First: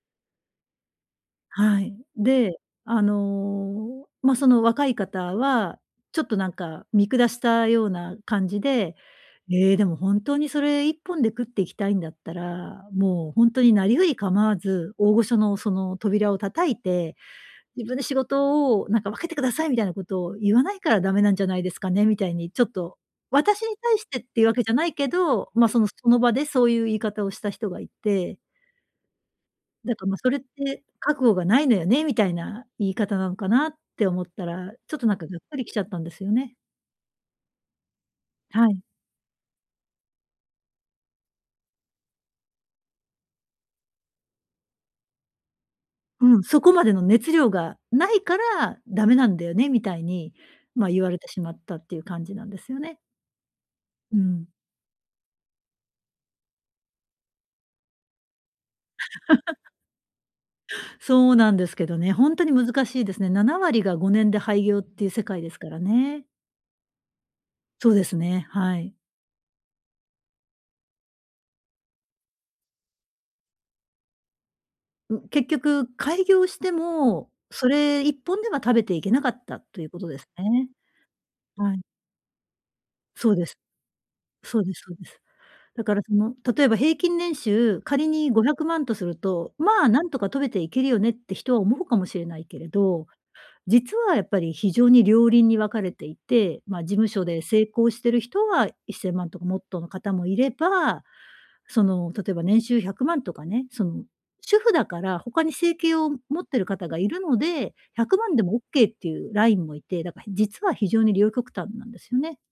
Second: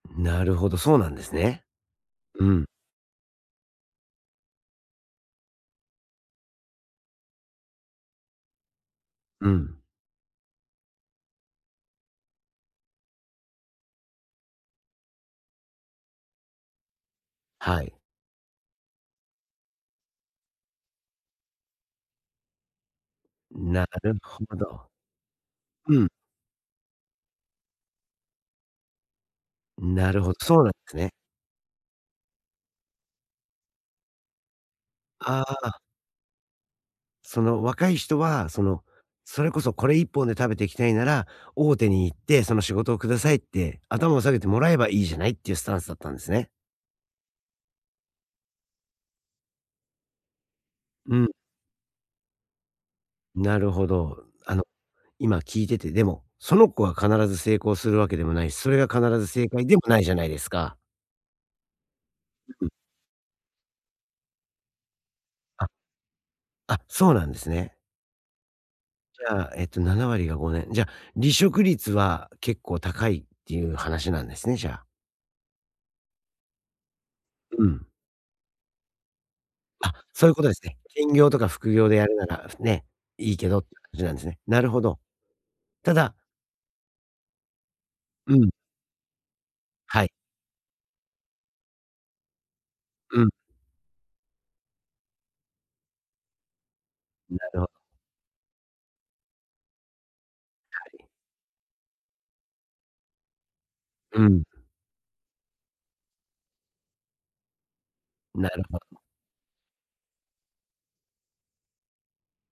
なるほど、そうなんですね。はい。うで、ん。あの、まあ、その若い方は、ちょっとなんか見下したような感じで、うん。え、でも本当にそれ一本で食っていきたいんだったら、もうほんとになりふりかまわず、大御所の、その、扉を叩いて、は自い。分で仕事をなんか分けてください、みたいなことを言わないから駄目なんじゃないですかね？みたいに、ちょっと、私にな対しるてっていうわほけじゃど。ないけど、まあ、その、うそん。の場でそういう言い方をした人がいてだか、なまあ、るほそど、れっそうなんて、すね。覚悟がないのよね、みたいな言い方なのかなって思ったら、ちょっと、なんかガッあクリきあ。たちゃったんですよね。その若い人は、そはい。の、それこそ一本で食べていきたいなら、大手に行ってその仕事をくださいって頭を下げてもらえばいいじゃない？っていうスタンスだったんですうん、ね。そこまでの熱量がないから駄目なんだよね、みたいに、まあ、言わうれてん。しまったっていう感じなんですよね。なるほうど。ん。あの、今聞いてて、でも、その子は必ず成功するわけでもないし、それが必ず正解 でもないじゃないですか？そうなんですけどね、ほんとにううん。難しいですね。7割が5年で廃業っていう世界ですあ、からね。あ、そうなんですね。そうですね、はい。じゃあ、えと、7割が5年。じゃ、離職率は結構高いっていう話なんですね？じゃあ。ん結局開業しても、うそん。れ一本では食べていけなかったというあ、ことでそうすいうことですね。ね。兼業とか副はい。業でやるなら、ふね、そいういでけす。どって感じなんですね。そなうるでほすそうど。です。だたからそだの例えば平均年収、仮にうごひん。ゃくまんとすると、まあ、なはんい。とかと食べていけるよねって人は思うかもしれないけれど、うん。実はやっぱり非常に両輪に分かれていて。まあ、事務所なでる成ほど。功してる人は1000万とかもっとの方もいれはば。い。その、例えば年収100万とかね、その、うん。主婦だから他に生計を持ってる方がいるので、100万でなもオッるほケーっど。ていうラインもいて、だか実は非常に両極端なんですよね。